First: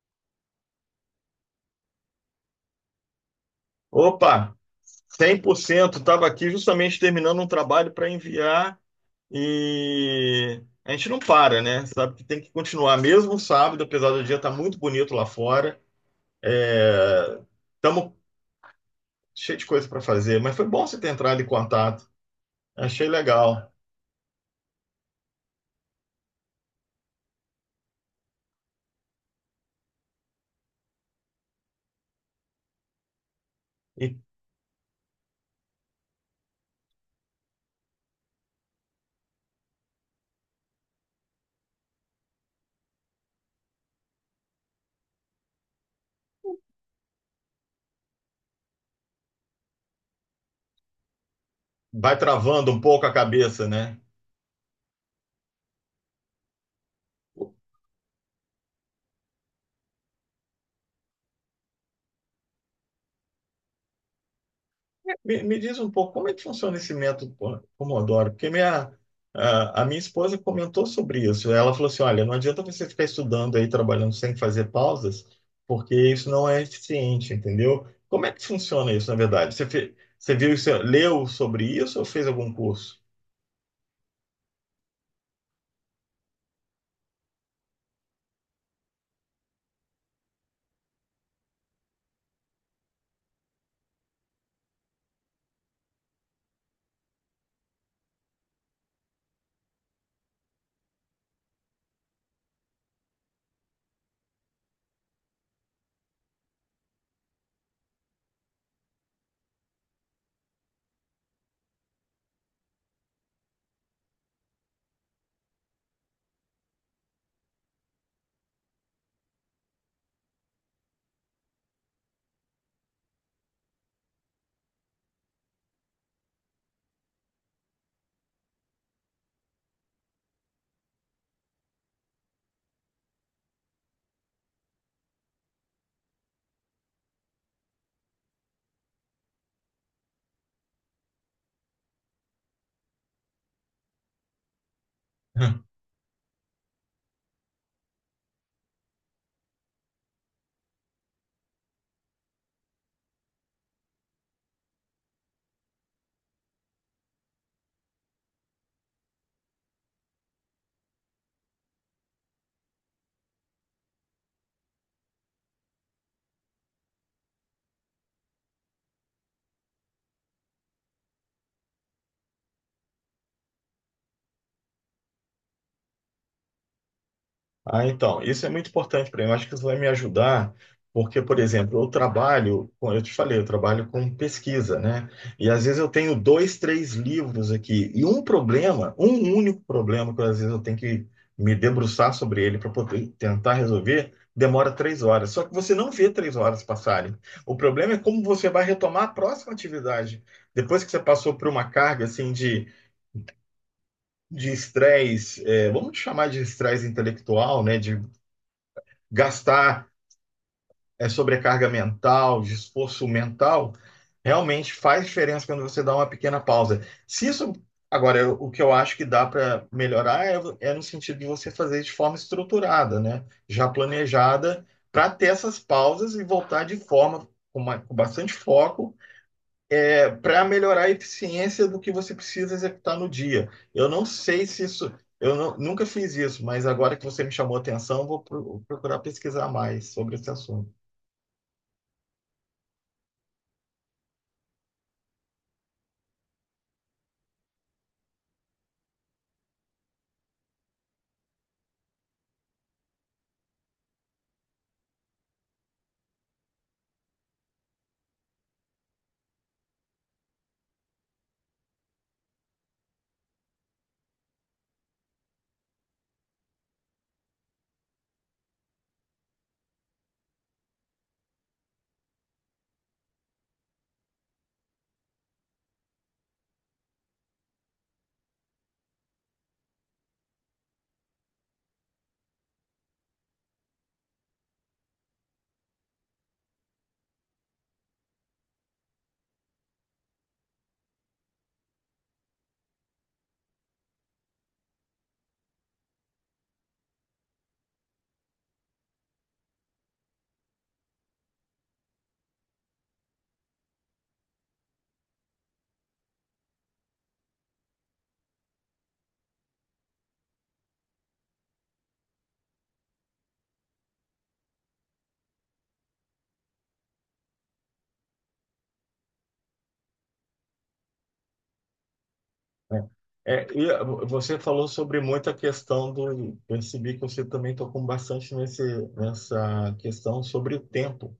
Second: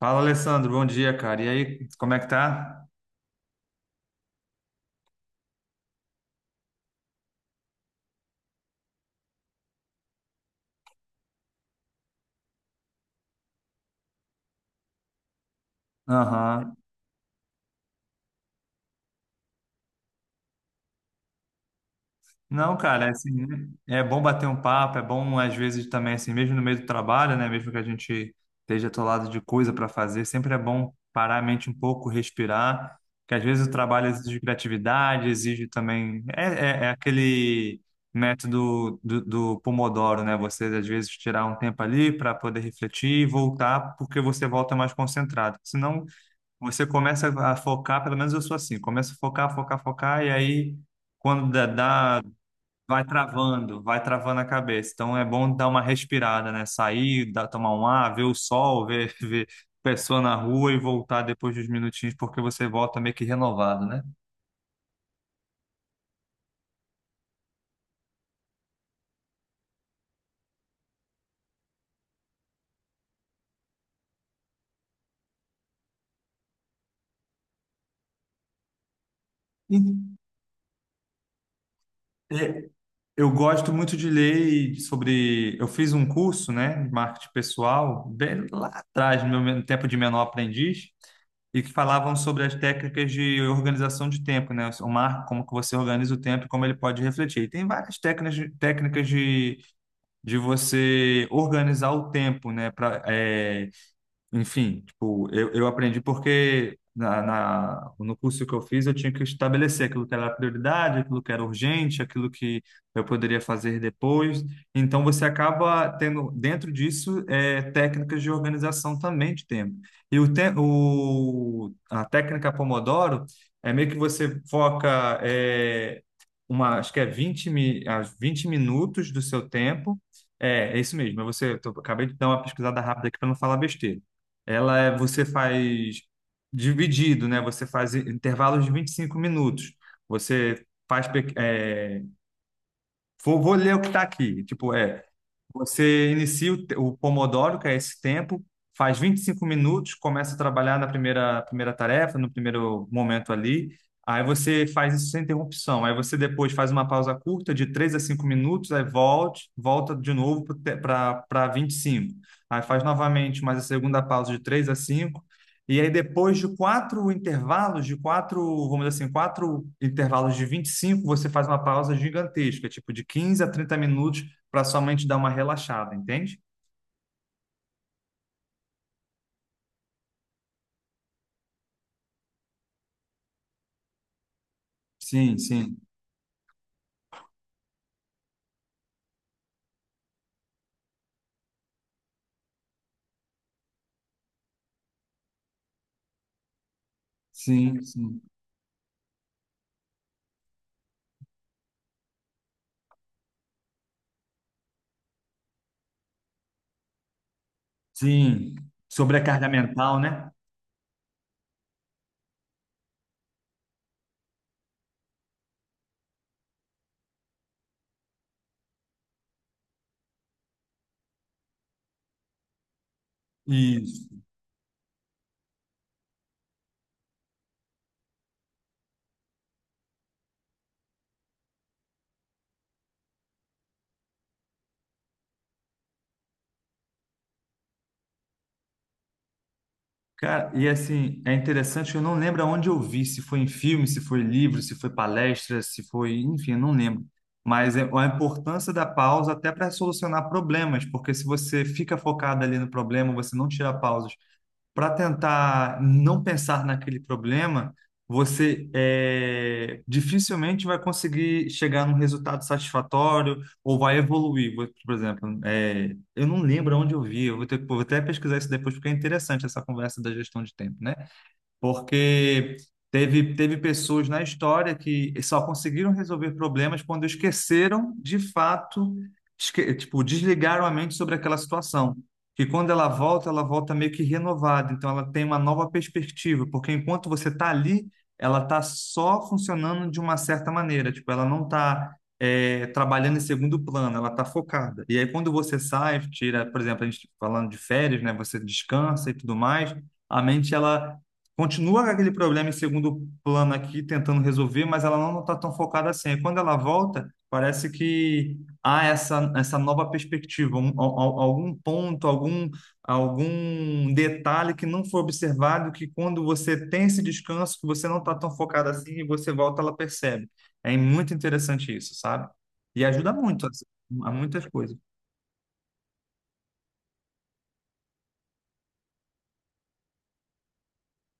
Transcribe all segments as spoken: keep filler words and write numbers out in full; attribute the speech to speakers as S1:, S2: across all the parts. S1: Fala, Alessandro, bom dia, cara. E aí, como é que tá?
S2: Opa, cem por cento. Estava aqui justamente terminando um trabalho para enviar e a gente não para, né? Sabe que tem que continuar mesmo sábado, apesar do dia estar muito bonito lá fora.
S1: Aham.
S2: É... Estamos cheio de coisa para fazer, mas foi bom você ter entrado em contato.
S1: Não, cara,
S2: Achei
S1: é assim, né?
S2: legal.
S1: é bom bater um papo, é bom às vezes também, assim, mesmo no meio do trabalho, né? Mesmo que a gente esteja atolado de coisa para fazer, sempre é bom parar a mente um pouco, respirar, que às vezes o trabalho
S2: E
S1: exige criatividade, exige também. É, é, é aquele método do, do Pomodoro, né? Você às vezes tirar um tempo ali para poder refletir e voltar, porque você volta mais concentrado. Senão você começa a focar, pelo menos eu sou assim, começa a focar, focar, focar, e aí quando dá,
S2: vai
S1: dá-
S2: travando um
S1: vai
S2: pouco a cabeça,
S1: travando,
S2: né?
S1: vai travando a cabeça. Então é bom dar uma respirada, né? Sair, dar, tomar um ar, ver o sol, ver, ver pessoa na rua e voltar depois dos minutinhos, porque você volta meio que renovado, né?
S2: Me, me diz um pouco como é que funciona esse método po- Pomodoro, porque minha, a, a minha esposa comentou sobre isso. Ela falou assim: olha, não adianta você ficar estudando aí, trabalhando sem fazer pausas, porque isso não é eficiente, entendeu? Como é que funciona isso, na verdade? Você,
S1: E,
S2: fe- você viu isso, leu sobre isso ou fez algum
S1: é,
S2: curso?
S1: eu gosto muito de ler e de- sobre. Eu fiz um curso, né, de marketing pessoal, bem lá atrás, no meu tempo de menor aprendiz, e que falavam sobre as técnicas de organização de tempo, né? O marco, como que você organiza o tempo e como ele pode refletir. E tem várias técnicas, de- técnicas de, de você organizar o tempo, né? Pra, é, enfim, tipo, eu, eu aprendi porque na, na- no curso que eu fiz eu tinha que estabelecer aquilo que era prioridade, aquilo que era urgente, aquilo que eu poderia fazer depois. Então você acaba tendo dentro disso é, técnicas de organização também de tempo. E o, te, o a técnica Pomodoro é meio que você foca é, uma, acho que é vinte mi, as vinte minutos do seu tempo. É, é isso mesmo. é Você, eu tô- acabei de dar uma pesquisada rápida aqui para não falar besteira. Ela é, você faz dividido, né? Você faz intervalos de vinte e cinco minutos. Você faz. Pe- É, vou, vou ler o que está aqui. Tipo, é você inicia o, te- o Pomodoro, que é esse tempo, faz vinte e cinco minutos, começa a trabalhar na primeira, primeira tarefa, no primeiro momento ali. Aí você faz isso sem interrupção. Aí você depois faz uma pausa curta de três a cinco minutos, aí volte, volta de novo para vinte e cinco. Aí faz novamente mais a segunda pausa de três a cinco. E aí depois de quatro intervalos, de quatro, vamos dizer assim, quatro intervalos de vinte e cinco, você faz uma pausa gigantesca, tipo de quinze a trinta minutos para sua mente dar uma relaxada, entende?
S2: Ah, então, isso é muito importante para mim. Eu acho que isso vai me ajudar, porque, por exemplo, eu trabalho, com- eu te falei, eu trabalho com pesquisa, né?
S1: Sim,
S2: E às
S1: sim,
S2: vezes eu tenho dois, três livros aqui, e um problema, um único problema que às vezes eu tenho que me debruçar sobre ele para poder tentar resolver, demora três horas. Só que você não vê três horas passarem. O
S1: sim,
S2: problema é
S1: sim,
S2: como você vai retomar a próxima atividade. Depois que você passou por uma carga assim de de estresse, é, vamos chamar de estresse intelectual, né?
S1: sim. Sobrecarga
S2: gastar
S1: mental, né?
S2: é, sobrecarga mental, de esforço mental, realmente faz diferença quando você dá uma pequena pausa. Se isso, agora, eu- o que eu acho que dá para melhorar é, é no sentido de você fazer de forma estruturada, né? Já
S1: Isso.
S2: planejada, para ter essas pausas e voltar de forma com, ma- com bastante foco, é, para melhorar a eficiência do que você precisa executar no dia. Eu não sei se isso. Eu não- nunca fiz isso, mas agora que você me chamou a atenção, vou pro- procurar pesquisar mais sobre esse
S1: Cara, e
S2: assunto.
S1: assim, é interessante, eu não lembro aonde eu vi, se foi em filme, se foi livro, se foi palestra, se foi, enfim, eu não lembro. Mas é a importância da pausa até para solucionar problemas, porque se você fica focado ali no problema, você não tira pausas para tentar não pensar naquele problema, você é, dificilmente vai conseguir chegar num resultado satisfatório ou vai evoluir. Vou- Por exemplo, é, eu não lembro onde eu vi, eu vou ter, vou até pesquisar isso depois, porque é interessante essa conversa da gestão de tempo, né? Porque teve, teve pessoas na história que só conseguiram resolver problemas quando esqueceram, de fato, esque- tipo, desligaram a mente sobre aquela situação. Que quando ela volta, ela volta meio que renovada, então ela tem uma nova perspectiva, porque enquanto você está ali, ela está só funcionando de uma certa maneira, tipo, ela não está trabalhando em segundo plano, ela está focada. E aí quando você sai, tira, por exemplo, a gente falando de férias, né, você descansa e tudo mais, a mente ela continua com aquele problema em segundo plano aqui, tentando resolver, mas ela não está tão focada assim. Aí quando ela volta, parece que há essa, essa nova perspectiva, um- al- al- algum ponto, algum, algum detalhe que não foi observado, que quando você tem esse descanso, que você não está tão focado assim, e você volta, ela percebe. É muito interessante isso, sabe? E
S2: Né?
S1: ajuda muito
S2: É,
S1: assim,
S2: e ah, vo-
S1: a
S2: você
S1: muitas
S2: falou
S1: coisas.
S2: sobre muita questão do. Percebi que você também tocou bastante nesse, nessa questão sobre o tempo.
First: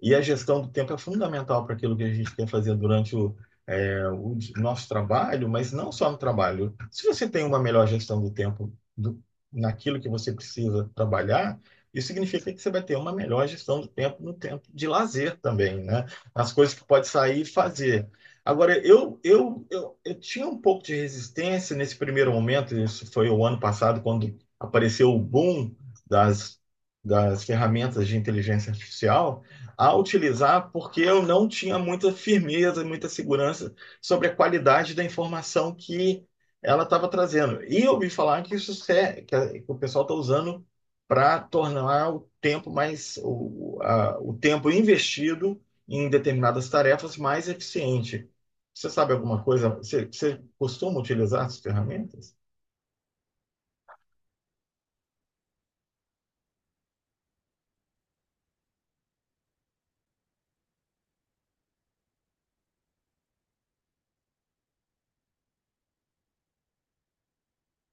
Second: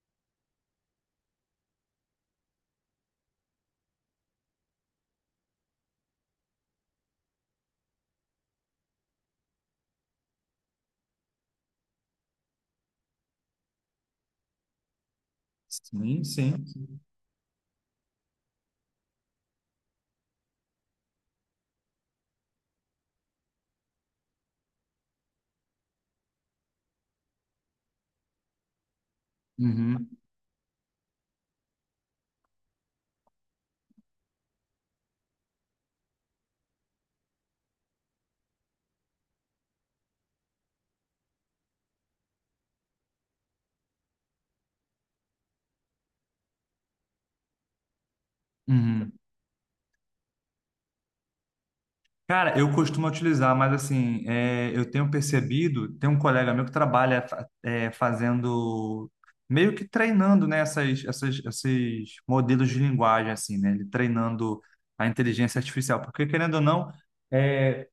S2: E a gestão do tempo é fundamental para aquilo que a gente quer fazer durante o, é, o nosso trabalho, mas não só no trabalho. Se você tem uma melhor gestão do tempo do, naquilo que você precisa trabalhar, isso significa que você vai ter uma melhor gestão do tempo no tempo de lazer também, né?
S1: Sim,
S2: As
S1: sim.
S2: coisas que pode sair e fazer. Agora, eu, eu, eu, eu tinha um pouco de resistência nesse primeiro momento, isso foi o ano passado, quando apareceu o boom das, das ferramentas de inteligência artificial, a
S1: Uhum,
S2: utilizar porque eu não tinha muita firmeza, muita segurança sobre a qualidade da informação que ela estava trazendo. E eu ouvi falar que isso é, que o pessoal está usando para tornar o tempo mais o, a- o tempo investido em determinadas tarefas mais eficiente. Você
S1: uhum.
S2: sabe alguma coisa? Você, você costuma utilizar essas ferramentas?
S1: Cara, eu costumo utilizar, mas assim, é, eu tenho percebido, tem um colega meu que trabalha fa- é, fazendo, meio que treinando, né, essas, essas, esses modelos de linguagem, assim, né, ele treinando a inteligência artificial, porque querendo ou não, é,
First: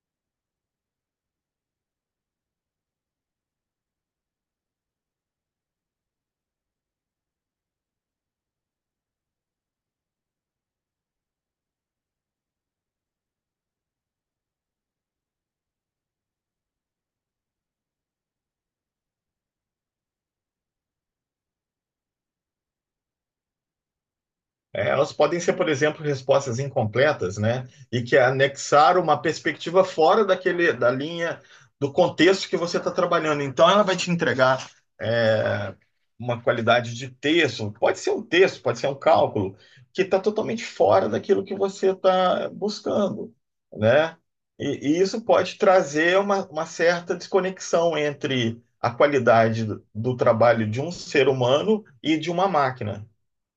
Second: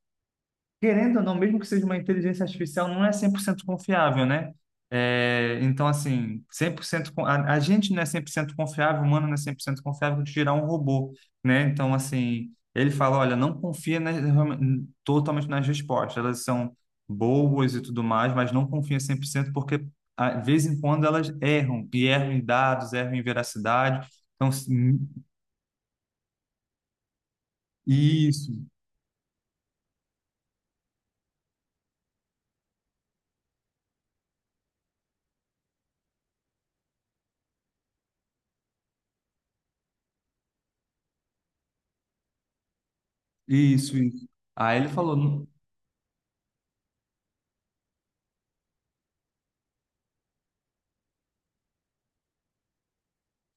S1: querendo ou não, mesmo que seja uma inteligência artificial, não é cem por cento confiável, né? É, então, assim, cem por cento con- a, a gente não é cem por cento confiável, o humano não é cem por cento confiável de gerar um robô, né? Então, assim, ele fala, olha, não confia nas- realme- totalmente nas respostas, elas são boas e tudo mais, mas não confia cem por cento porque, a- de vez em quando, elas erram, e erram em dados, erram em veracidade. Então,
S2: É,
S1: assim,
S2: elas podem ser, por exemplo, respostas incompletas, né? E que
S1: isso,
S2: anexaram uma perspectiva fora daquele, da linha do contexto que você está trabalhando. Então, ela vai te entregar é, uma qualidade de texto, pode ser um texto, pode ser um cálculo, que está totalmente fora daquilo que você está buscando,
S1: isso,
S2: né?
S1: isso. Aí ele
S2: E, e isso
S1: falou.
S2: pode trazer uma, uma certa desconexão entre a qualidade do, do trabalho de um ser humano e de uma máquina.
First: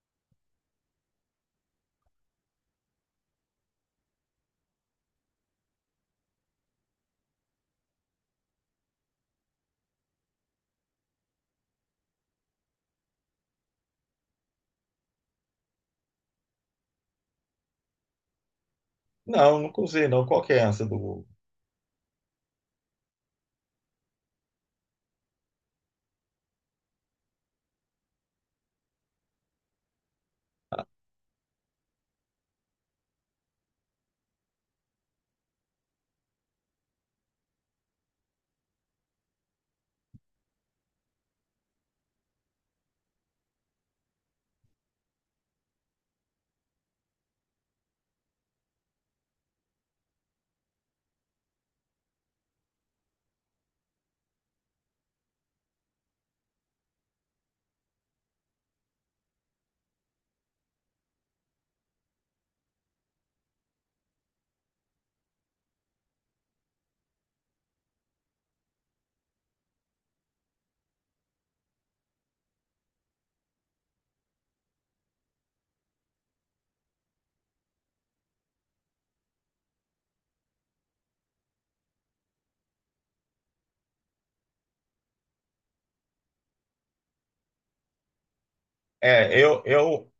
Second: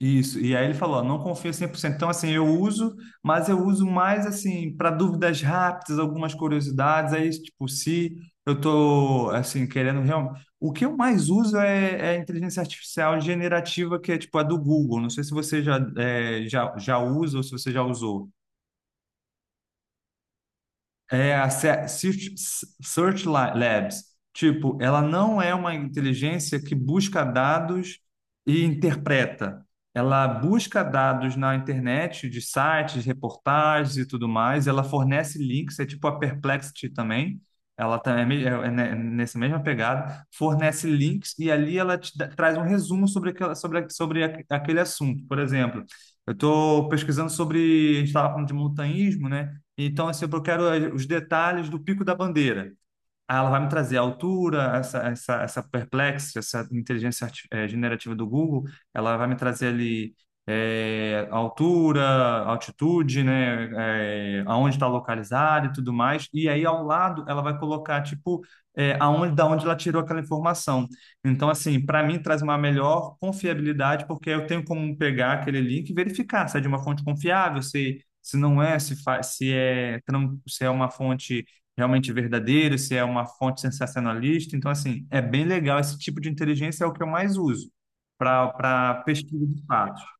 S1: Isso, e aí ele falou, ó, não confio cem por cento. Então, assim, eu uso, mas eu uso mais, assim, para dúvidas rápidas, algumas curiosidades. Aí, tipo, se eu tô, assim, querendo realmente... O que eu mais uso é, é a inteligência artificial generativa, que é, tipo, a do Google. Não sei se você já, é, já, já usa ou se você já usou.
S2: Não, nunca usei, não. Qual que é essa do...
S1: É a Se- Search Search La- Labs. Tipo, ela não é uma inteligência que busca dados e interpreta. Ela busca dados na internet, de sites, reportagens e tudo mais. Ela fornece links, é tipo a Perplexity também. Ela também é, me- é- é ne- é nessa mesma pegada, fornece links e ali ela te dá- traz um resumo sobre, aquela, sobre, a- sobre a- aquele assunto. Por exemplo, eu estou pesquisando sobre, a gente estava falando de montanhismo, né? Então, assim, eu quero eh, os detalhes do Pico da Bandeira. Ah, ela vai me trazer a altura, essa, essa, essa Perplexity, essa inteligência arti- eh, generativa do Google, ela vai me trazer ali eh, altura, altitude, né, eh, aonde está localizado e tudo mais. E aí ao lado ela vai colocar tipo eh, aonde, da onde ela tirou aquela informação. Então, assim, para mim traz uma melhor confiabilidade porque eu tenho como pegar aquele link e verificar se é de uma fonte confiável, se se não é, se, fa- se é tran- se é uma fonte realmente verdadeiro, se é uma fonte sensacionalista. Então, assim, é bem legal. Esse tipo de inteligência é o que eu mais uso para para
S2: É,
S1: pesquisa
S2: eu,
S1: de fatos.
S2: eu,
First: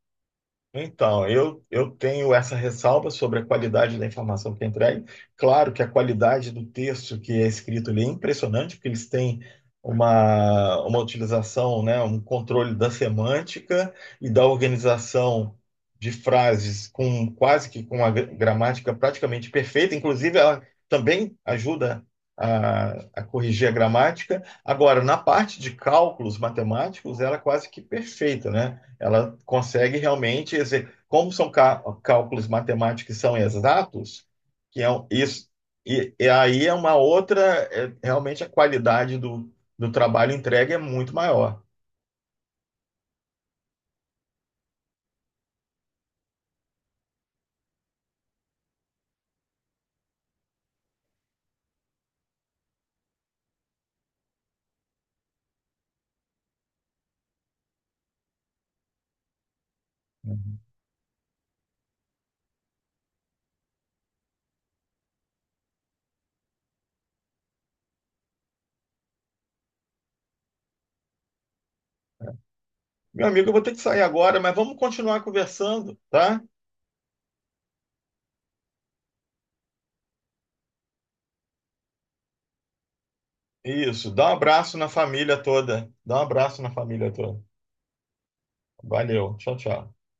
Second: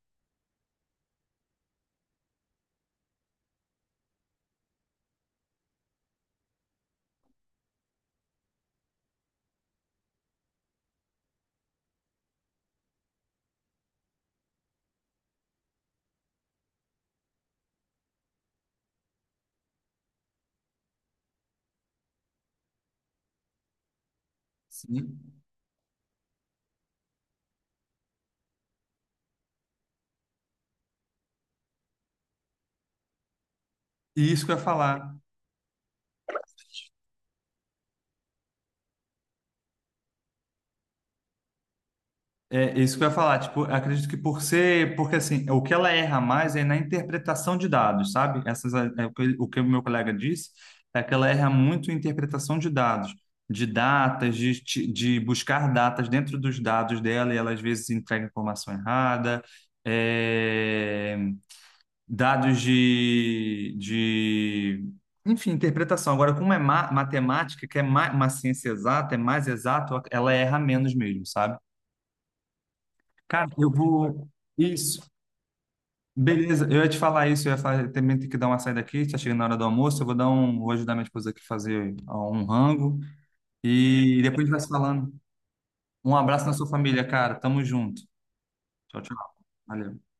S2: Então, eu, eu tenho essa ressalva sobre a qualidade da informação que é entregue. Claro que a qualidade do texto que é escrito ali é impressionante, porque eles têm uma, uma utilização, né, um controle da semântica e da organização de frases com quase que com a gra- gramática praticamente perfeita. Inclusive, ela também ajuda a, a corrigir a gramática. Agora, na
S1: Sim.
S2: parte de cálculos matemáticos, ela é quase que perfeita, né? Ela consegue realmente, exe- como são cá- cálculos matemáticos que são exatos,
S1: E isso que eu ia
S2: que é um-
S1: falar.
S2: isso, e, e aí é uma outra, é, realmente a qualidade do, do trabalho entregue é muito maior.
S1: É isso que eu ia falar. Tipo, eu acredito que por ser. Porque, assim, o que ela erra mais é na interpretação de dados, sabe? Essas, é, é o que o que o meu colega disse é que ela erra muito em interpretação de dados. De datas, de, ti- de buscar datas dentro dos dados dela, e ela às vezes entrega informação errada.
S2: Uhum.
S1: É, dados de, de, enfim, interpretação. Agora, como é ma- matemática, que é ma- uma ciência exata, é mais exato, ela erra menos mesmo, sabe?
S2: Meu amigo,
S1: Cara,
S2: eu vou
S1: eu
S2: ter que sair
S1: vou.
S2: agora, mas vamos
S1: Isso.
S2: continuar conversando, tá?
S1: Beleza, eu ia te falar isso, eu ia falar, eu também tenho que dar uma saída aqui, tá chegando na hora do almoço, eu vou dar um, vou ajudar minha esposa aqui a fazer ó, um rango
S2: Isso,
S1: e
S2: dá um
S1: depois a gente vai se
S2: abraço na
S1: falando.
S2: família toda.
S1: Um
S2: Dá um
S1: abraço na
S2: abraço
S1: sua
S2: na
S1: família,
S2: família
S1: cara.
S2: toda.
S1: Tamo junto. Tchau, tchau.
S2: Valeu, tchau, tchau.
S1: Valeu.